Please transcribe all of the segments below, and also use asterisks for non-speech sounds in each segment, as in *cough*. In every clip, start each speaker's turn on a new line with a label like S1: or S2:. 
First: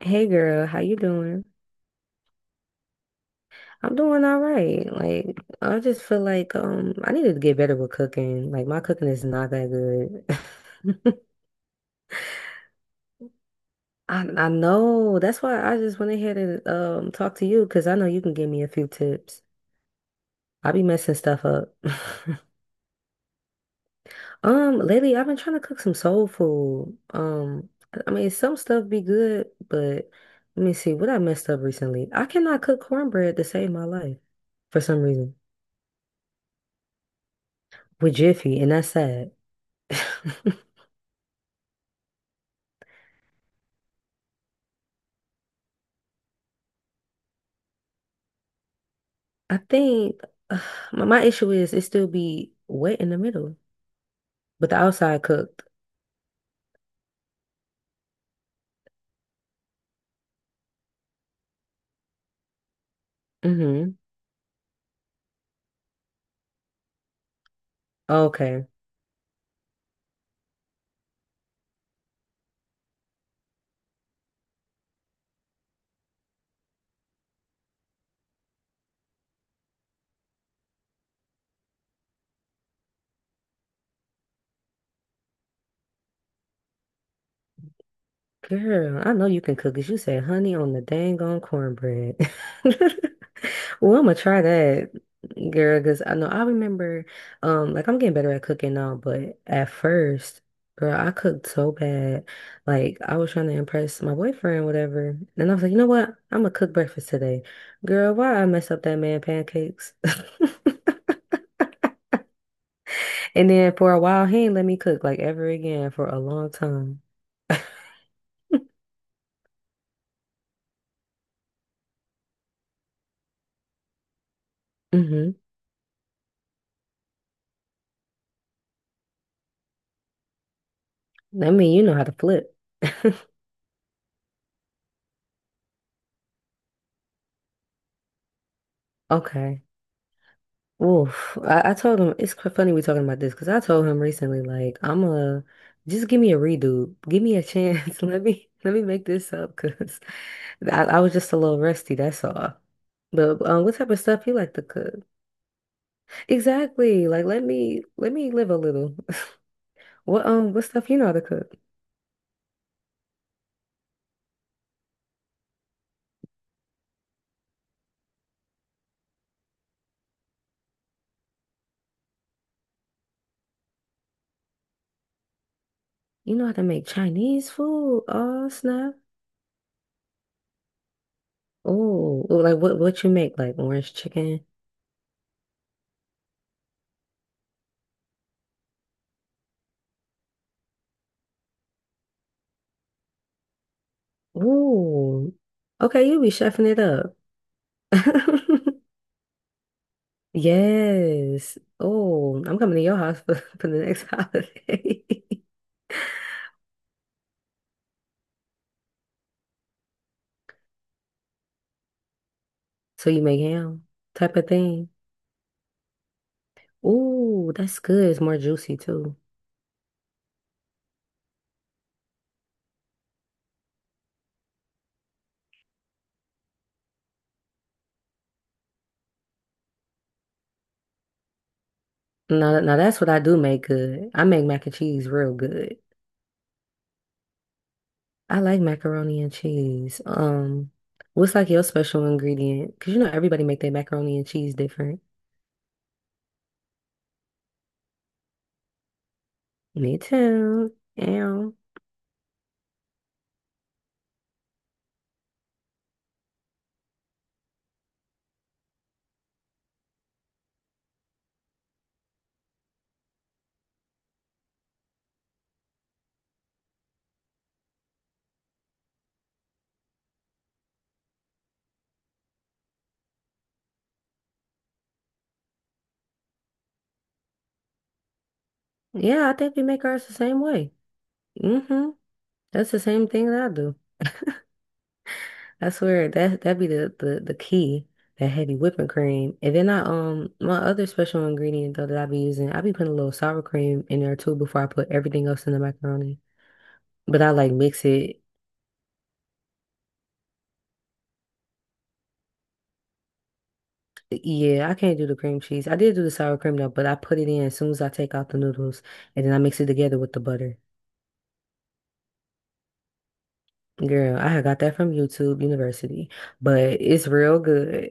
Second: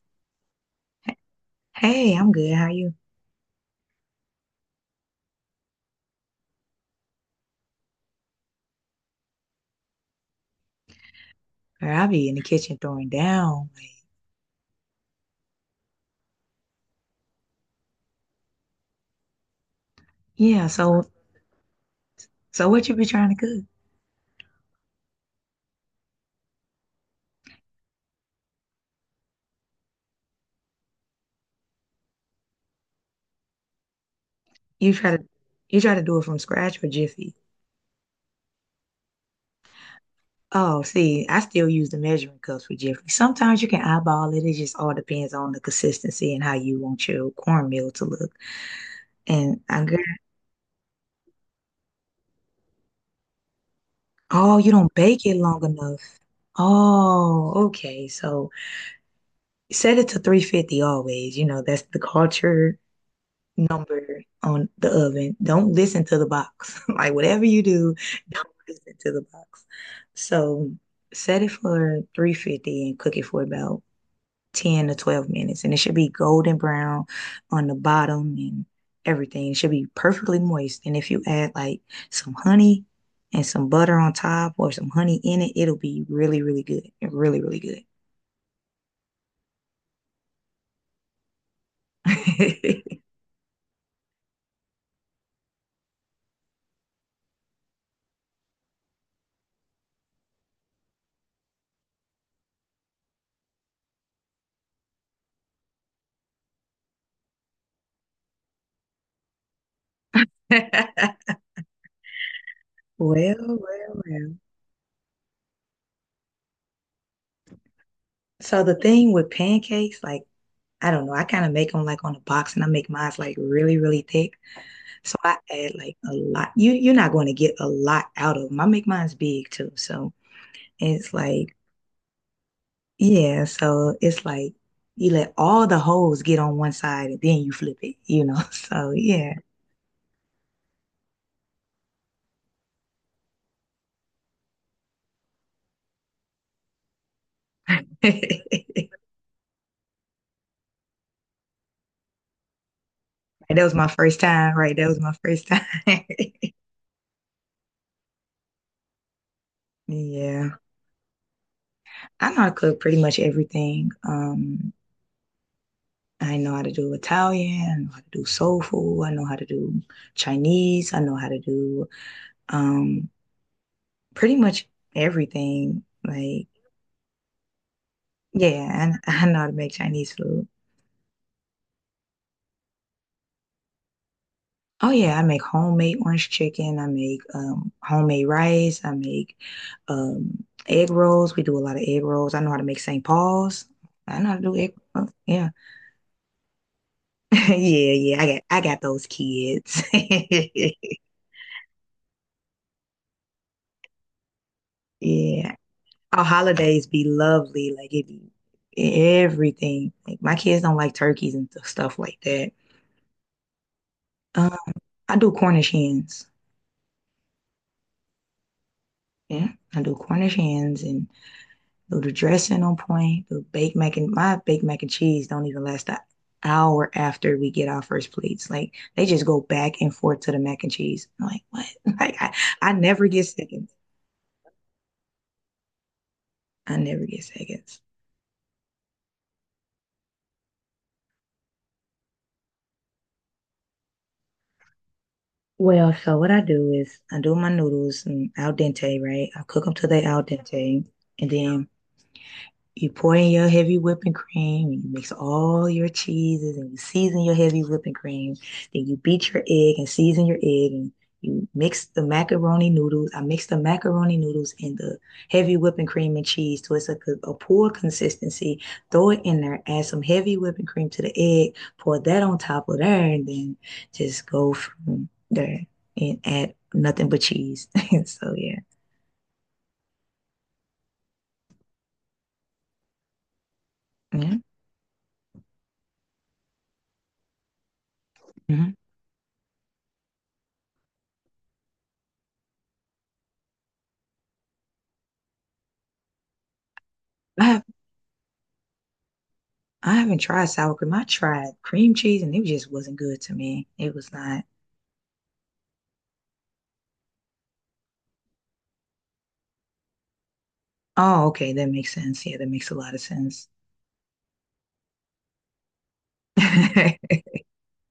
S1: Hey girl, how you doing?
S2: Hey, I'm good. How you?
S1: I'm doing all right. Like I just feel like I needed to get better with cooking. Like my cooking is not that good. *laughs*
S2: Girl, I be in the kitchen throwing down. Like,
S1: I know. That's why I just went ahead and talk to you because I know you can give me a few tips.
S2: yeah,
S1: I be
S2: so
S1: messing stuff up. *laughs*
S2: so what you be trying to cook?
S1: Lately I've been trying to cook some soul food. I mean some stuff be good, but let me see what I messed up recently. I cannot cook cornbread to save my life for
S2: You
S1: some
S2: try to
S1: reason
S2: you try to do it from scratch or Jiffy?
S1: with Jiffy, and that's sad. *laughs*
S2: Oh, see, I still use the measuring cups for Jiffy. Sometimes you can eyeball it. It just all depends on the consistency and how you want your cornmeal to look.
S1: I
S2: And I got,
S1: think *sighs* uh, my issue is it still be wet in the middle,
S2: oh, you
S1: but the
S2: don't
S1: outside
S2: bake it
S1: cooked.
S2: long enough. Oh, okay. So set it to 350 always. You know, that's the culture
S1: Mm-hmm.
S2: number on the oven. Don't listen to the box. *laughs* Like whatever you do, don't
S1: Okay.
S2: listen to the box. So set it for 350 and cook it for about 10 to 12 minutes. And it should be golden brown on the bottom and everything. It should be perfectly moist. And if you add like some honey and some butter on top or some honey in it, it'll be really, really good. Really, really
S1: Girl, I know you can cook cook 'cause you said honey on the dang on cornbread. *laughs*
S2: good. *laughs*
S1: Well, I'm gonna try that, girl, because I know I remember, like I'm getting better at cooking now, but at first, girl, I cooked so bad. Like I was trying to impress my boyfriend, whatever. And I was like, you know what? I'm gonna cook breakfast today. Girl, why I mess up that man pancakes? *laughs*
S2: Well,
S1: And then for
S2: well,
S1: a while,
S2: well.
S1: he ain't let me cook like ever again for a long time.
S2: So the thing with pancakes, like I don't know. I kind of make them like on a box and I make mine like really, really thick. So
S1: Mm-hmm.
S2: I add like a lot. You're not going to get a lot out of them. I make mine's big too. So it's
S1: I
S2: like,
S1: mean, you know how to flip. *laughs*
S2: yeah, so it's like you let all the holes get on one side and then you flip it, you know. *laughs* So yeah.
S1: Okay. Oof. I told him it's funny we talking about this because I told him recently, like, I'm a just give me a redo, give me a chance. *laughs* Let me
S2: *laughs*
S1: make this up because *laughs* I was just a little rusty. That's all. But
S2: That was
S1: what
S2: my
S1: type of
S2: first
S1: stuff you like
S2: time,
S1: to
S2: right? That was
S1: cook?
S2: my first time. *laughs*
S1: Exactly. Like, let me live a little. *laughs*
S2: Yeah.
S1: What stuff you know how to cook?
S2: I know how to cook pretty much everything. I know how to do Italian, I know how to do soul food, I know how to do Chinese, I know how to do um pretty much everything.
S1: You know
S2: Like,
S1: how to make Chinese food? Oh
S2: yeah, and
S1: snap!
S2: *laughs* I know how to make Chinese food.
S1: Oh, like what you make? Like orange chicken?
S2: Oh yeah, I make homemade orange chicken, I make homemade rice, I make egg rolls. We do a lot of egg rolls. I know how to make St. Paul's. I know how to do egg rolls.
S1: Ooh.
S2: Yeah. *laughs*
S1: Okay, you be chefing it up.
S2: Yeah, yeah. I got
S1: *laughs*
S2: those kids. *laughs*
S1: Yes. Oh, I'm coming to your house for, *laughs* for the next holiday.
S2: Yeah.
S1: *laughs*
S2: Our holidays be lovely, like it be everything. Like my kids don't like turkeys and stuff like that.
S1: So you make ham type of
S2: Uh,
S1: thing.
S2: I do Cornish hens.
S1: Ooh, that's good. It's more juicy too.
S2: Yeah, I do Cornish hens and do the dressing on point. Do baked mac and my baked mac and cheese don't even last an hour after we get our first plates. Like they just go back and forth to the mac and cheese. I'm like what? *laughs* Like I,
S1: Now,
S2: I
S1: now that's
S2: never
S1: what I
S2: get
S1: do make
S2: seconds.
S1: good. I make mac and cheese real good.
S2: I never get seconds.
S1: I like macaroni and cheese. What's like your special ingredient? Because you know everybody make their macaroni and cheese different.
S2: Well, so what I do is I do my noodles and al dente, right? I cook them till
S1: Me
S2: they al
S1: too.
S2: dente, and
S1: Yeah.
S2: then you pour in your heavy whipping cream, and you mix all your cheeses, and you season your heavy whipping cream. Then you beat your egg and season your egg, and you mix the macaroni noodles. I mix the macaroni noodles and the heavy whipping cream and cheese to it's a poor consistency. Throw it in there, add some heavy whipping cream to the egg, pour that on top of there, and then just go from there and add nothing but cheese. *laughs* So yeah.
S1: Yeah, I think we make ours the same way. Mm-hmm. That's the same thing that I do.
S2: Mhm.
S1: I swear that that'd be the key, that heavy
S2: Mhm.
S1: whipping cream. And then I my other special ingredient though that I be using, I be putting a little sour cream in there too before I put everything else in the macaroni. But I
S2: I
S1: like
S2: have
S1: mix it.
S2: I haven't tried sour cream. I tried cream cheese and it just wasn't good to me. It was not.
S1: Yeah, I can't do the cream cheese. I did do the sour cream though, but I put it in as soon as I take out the noodles and then I mix it together with the butter.
S2: Oh, okay. That makes sense. Yeah, that makes a lot of sense.
S1: Girl, I had got that from YouTube University, but
S2: *laughs*
S1: it's real good.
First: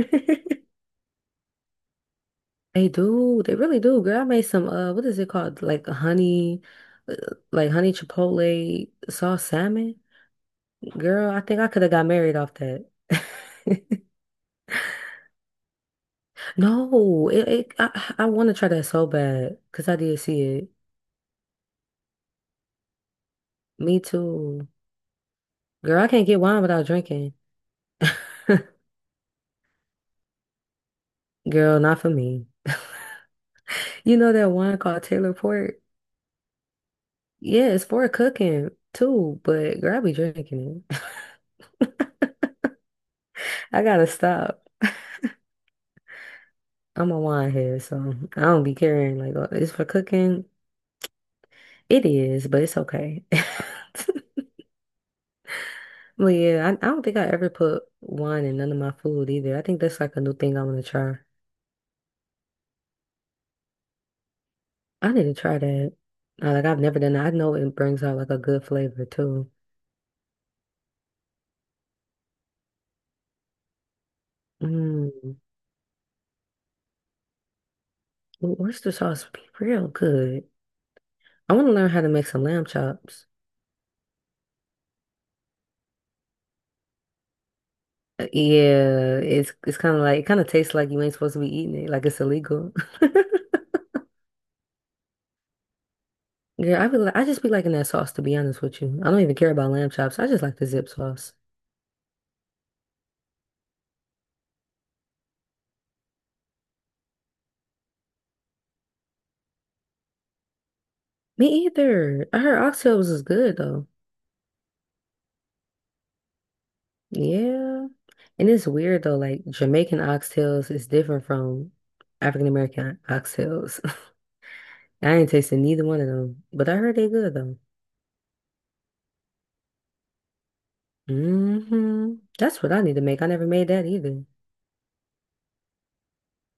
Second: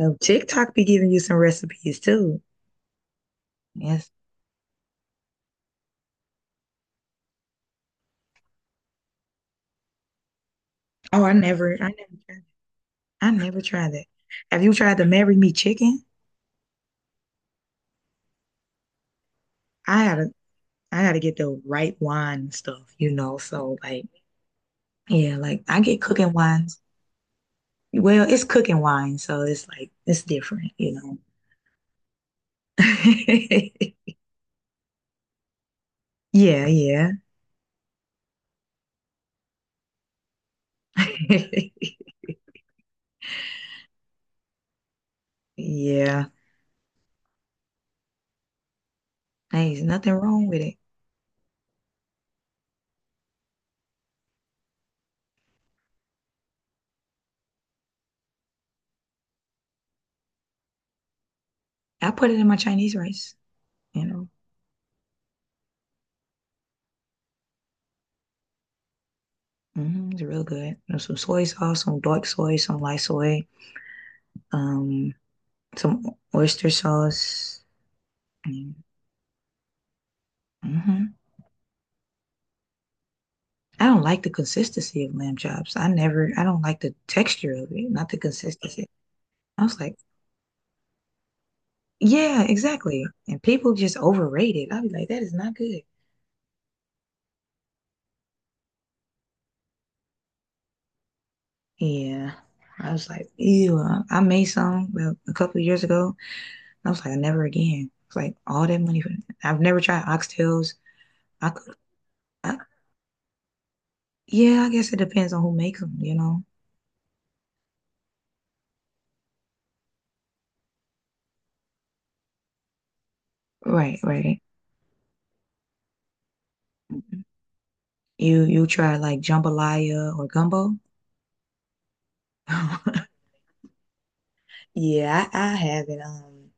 S2: So TikTok be giving you some recipes too.
S1: They do. They really do.
S2: Yes.
S1: Girl, I made some what is it called? Like a honey uh, like honey chipotle sauce salmon.
S2: Oh,
S1: Girl,
S2: I
S1: I think I
S2: never,
S1: could
S2: I
S1: have
S2: never
S1: got married
S2: tried.
S1: off that.
S2: I never tried that.
S1: *laughs*
S2: Have you tried the Marry Me chicken?
S1: No, it, I want to try that so bad because I
S2: I
S1: did
S2: gotta,
S1: see it.
S2: I gotta get the right wine and stuff, you know. So
S1: Me
S2: like,
S1: too.
S2: yeah, like I get
S1: Girl, I can't
S2: cooking
S1: get wine
S2: wines.
S1: without drinking.
S2: Well, it's cooking
S1: *laughs*
S2: wine, so it's like it's different, you know.
S1: Girl, not for me.
S2: *laughs*
S1: You know that wine called Taylor Port?
S2: Yeah, yeah.
S1: Yeah, it's for cooking too, but girl, I be drinking
S2: *laughs*
S1: it. *laughs* I gotta stop.
S2: Yeah,
S1: I'm a wine head, so I don't be caring. Like, it's
S2: hey, there's
S1: for
S2: nothing wrong
S1: cooking.
S2: with it.
S1: It is, but it's okay. *laughs* But yeah, I don't think I ever put wine in none of my food either. I think that's like a new thing I want to try.
S2: I put it in my Chinese rice, you know.
S1: I need to try that. Like, I've never done that. I know it brings out like a good flavor too.
S2: It's real good. There's some soy sauce, some dark soy, some light soy, um,
S1: Mm.
S2: some oyster sauce.
S1: Worcester sauce would be real good.
S2: Mm-hmm.
S1: I want to learn how to make some lamb chops.
S2: I don't like the consistency of lamb chops. I don't like the texture of it, not the consistency.
S1: Yeah, it's
S2: I was
S1: kind
S2: like,
S1: of like it kind of tastes like you ain't supposed to be eating it, like it's
S2: yeah,
S1: illegal.
S2: exactly. And
S1: *laughs*
S2: people just overrate it. I'll be like, that is not good.
S1: Yeah, I be like I just be liking that sauce to be honest with you. I don't even care about lamb chops. I just like the zip sauce.
S2: Yeah. I was like, ew. I made some well, a couple of years ago. I was like, never again. It's like all that money for I've never tried oxtails.
S1: Me
S2: I could,
S1: either. I
S2: I,
S1: heard oxtails is good though.
S2: yeah, I guess it depends on who makes them, you know?
S1: Yeah. And it's weird though, like Jamaican oxtails is different from African American oxtails.
S2: Right,
S1: *laughs*
S2: right.
S1: I ain't tasted neither one of them, but I heard they
S2: Mhm.
S1: good though.
S2: You try like jambalaya or gumbo?
S1: Hmm That's what I need to make. I
S2: *laughs*
S1: never made that either.
S2: Yeah, I haven't.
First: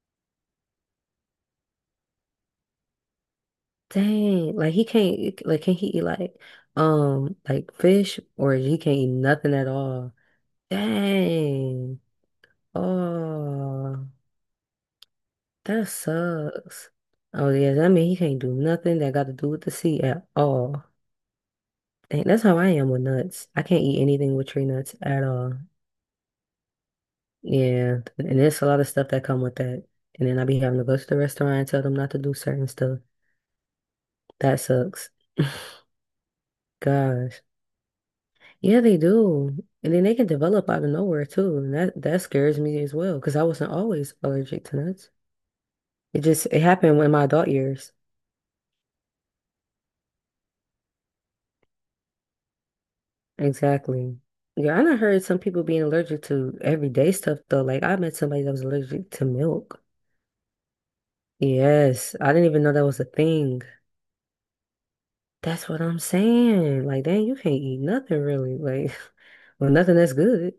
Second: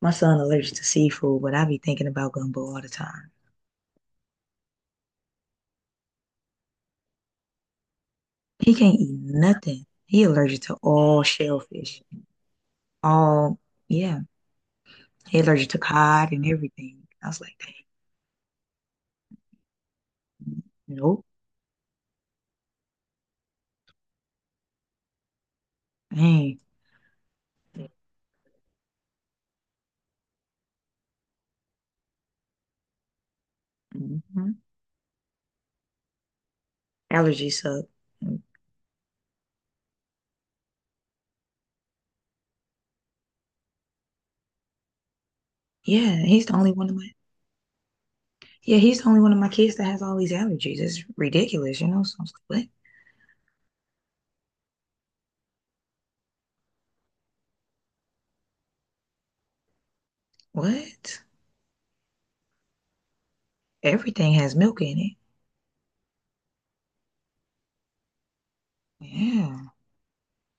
S2: My son allergic to seafood, but I be thinking about gumbo all the time.
S1: Dang, like he can't like can he eat like fish or
S2: He
S1: he
S2: can't
S1: can't eat
S2: eat
S1: nothing at
S2: nothing.
S1: all.
S2: He allergic to all
S1: Dang.
S2: shellfish. All,
S1: Oh,
S2: yeah. He allergic to
S1: that
S2: cod and
S1: sucks.
S2: everything. I was
S1: Oh
S2: like, dang,
S1: yeah, that mean he can't do nothing that got to do with the sea at all.
S2: nope,
S1: And that's how I am with nuts. I can't eat anything with tree nuts at all.
S2: dang.
S1: Yeah, and there's a lot of stuff that come with that. And then I be having to go to the restaurant and tell them not to do certain stuff. That
S2: Mm-hmm.
S1: sucks. *laughs* Gosh.
S2: Allergies suck.
S1: Yeah, they do. And then they can develop out of nowhere too. And that scares me as well because I wasn't always allergic to nuts.
S2: Yeah,
S1: It
S2: he's
S1: just
S2: the
S1: it
S2: only one of
S1: happened
S2: my
S1: in my adult years.
S2: yeah, he's the only one of my kids that has all these allergies. It's ridiculous, you know. So I was like,
S1: Exactly. Yeah, I done heard some people being allergic to everyday stuff though. Like I met somebody that was allergic to milk.
S2: what? What?
S1: Yes, I didn't even know that was a thing.
S2: Everything has milk in it.
S1: That's what I'm saying. Like, dang, you can't eat nothing really. Like, *laughs* well,
S2: Yeah,
S1: nothing that's good.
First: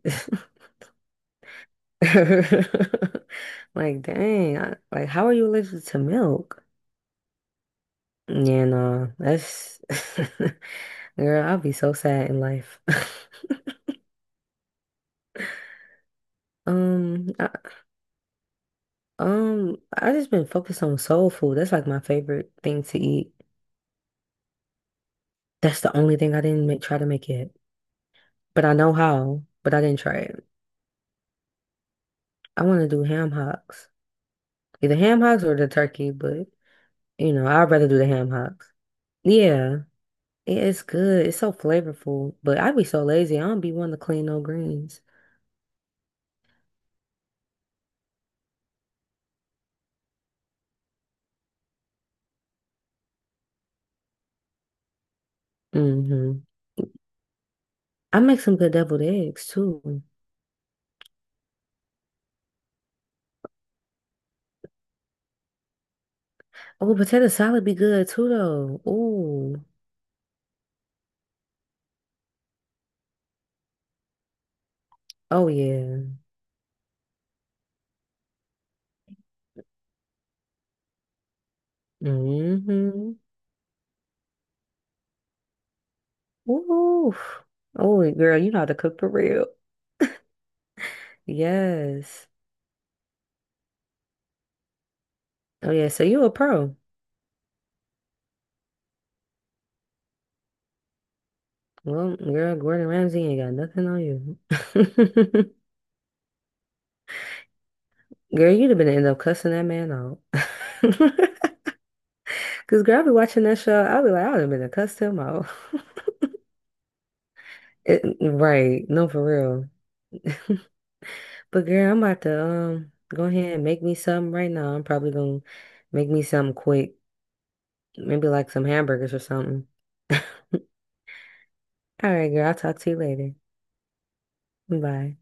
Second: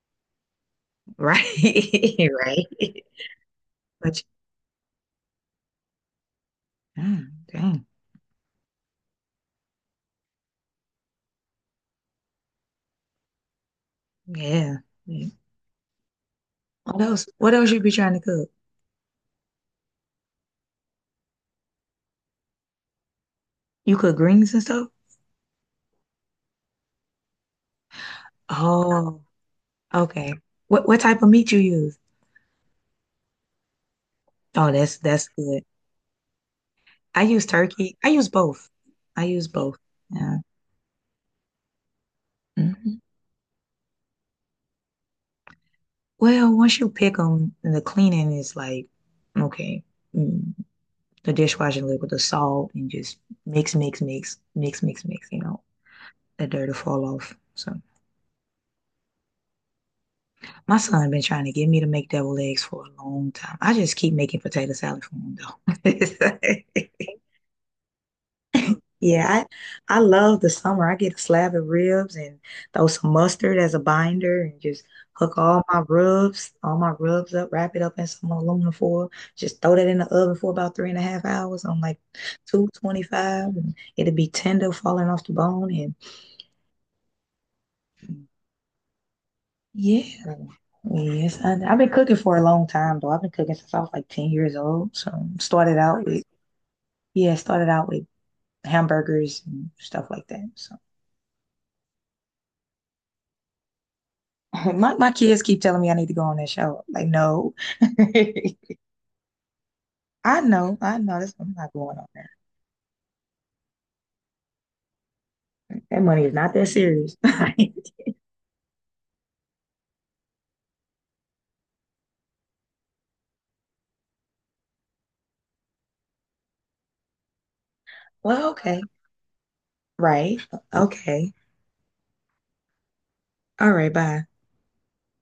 S2: *laughs* right, *laughs* right.
S1: *laughs* Like,
S2: But
S1: dang, like, how are you allergic to milk?
S2: dang,
S1: Yeah, no, that's *laughs* girl. I'll be so sad in life. *laughs*
S2: yeah. Yeah. What else?
S1: Um, I,
S2: What else you be trying to cook?
S1: I just been focused on soul food. That's like my favorite thing to eat.
S2: You cook greens and stuff?
S1: That's the only thing I didn't make, try to make yet. But I know
S2: Oh,
S1: how, but I didn't try
S2: okay.
S1: it.
S2: What type of meat you use?
S1: I want to do ham hocks.
S2: Oh,
S1: Either
S2: that's
S1: ham
S2: that's
S1: hocks or
S2: good.
S1: the turkey, but
S2: I
S1: you
S2: use
S1: know, I'd rather
S2: turkey.
S1: do the
S2: I use
S1: ham
S2: both.
S1: hocks.
S2: I use both.
S1: Yeah,
S2: Yeah.
S1: it's good. It's so flavorful, but I'd be
S2: Mhm.
S1: so lazy. I don't be wanting to clean no greens.
S2: Well, once you pick them, the cleaning is like, okay, mm, the dishwashing liquid, the salt, and just mix, mix, mix, mix, mix, mix, you know,
S1: Hmm
S2: the dirt will fall off. So
S1: I make some good deviled eggs too.
S2: my son been trying to get me to make deviled eggs for a long time. I just keep making potato salad for him though.
S1: Oh,
S2: *laughs*
S1: potato salad be good too though.
S2: Yeah,
S1: Ooh.
S2: I love the summer. I get a slab of ribs and throw some mustard as a binder and just hook
S1: Oh yeah.
S2: all my rubs up, wrap it up in some aluminum foil, just throw that in the oven for about 3.5 hours on like
S1: hmm
S2: 225 and it'll be tender falling off the bone and
S1: Ooh. Oh, girl, you know how to cook for real.
S2: yeah. Yes, I've been cooking
S1: Yes.
S2: for a long time though. I've been cooking since I was like 10 years old. So
S1: Oh,
S2: started
S1: yeah.
S2: out
S1: So
S2: with Nice.
S1: you a pro.
S2: Yeah, started out with hamburgers and stuff like that. So
S1: Well, girl, Gordon Ramsay ain't got nothing on
S2: *laughs* My kids
S1: you.
S2: keep
S1: *laughs*
S2: telling me I need to go on that show. Like, no. *laughs*
S1: Girl, you'd have been end up cussing that man out.
S2: I know, I know. That's I'm
S1: *laughs*
S2: not going on there.
S1: Because, girl, I be watching that show. I'll be like, I would have been to cuss him out. *laughs*
S2: That money is not that serious.
S1: It,
S2: *laughs*
S1: right. No, for real. *laughs* But, girl, I'm about to go ahead and make me something right now. I'm probably going to make me something quick. Maybe
S2: Well,
S1: like some
S2: okay.
S1: hamburgers or something.
S2: Right.
S1: *laughs* All
S2: Okay.
S1: right, girl. I'll talk to you later.
S2: All right, bye.
S1: Bye.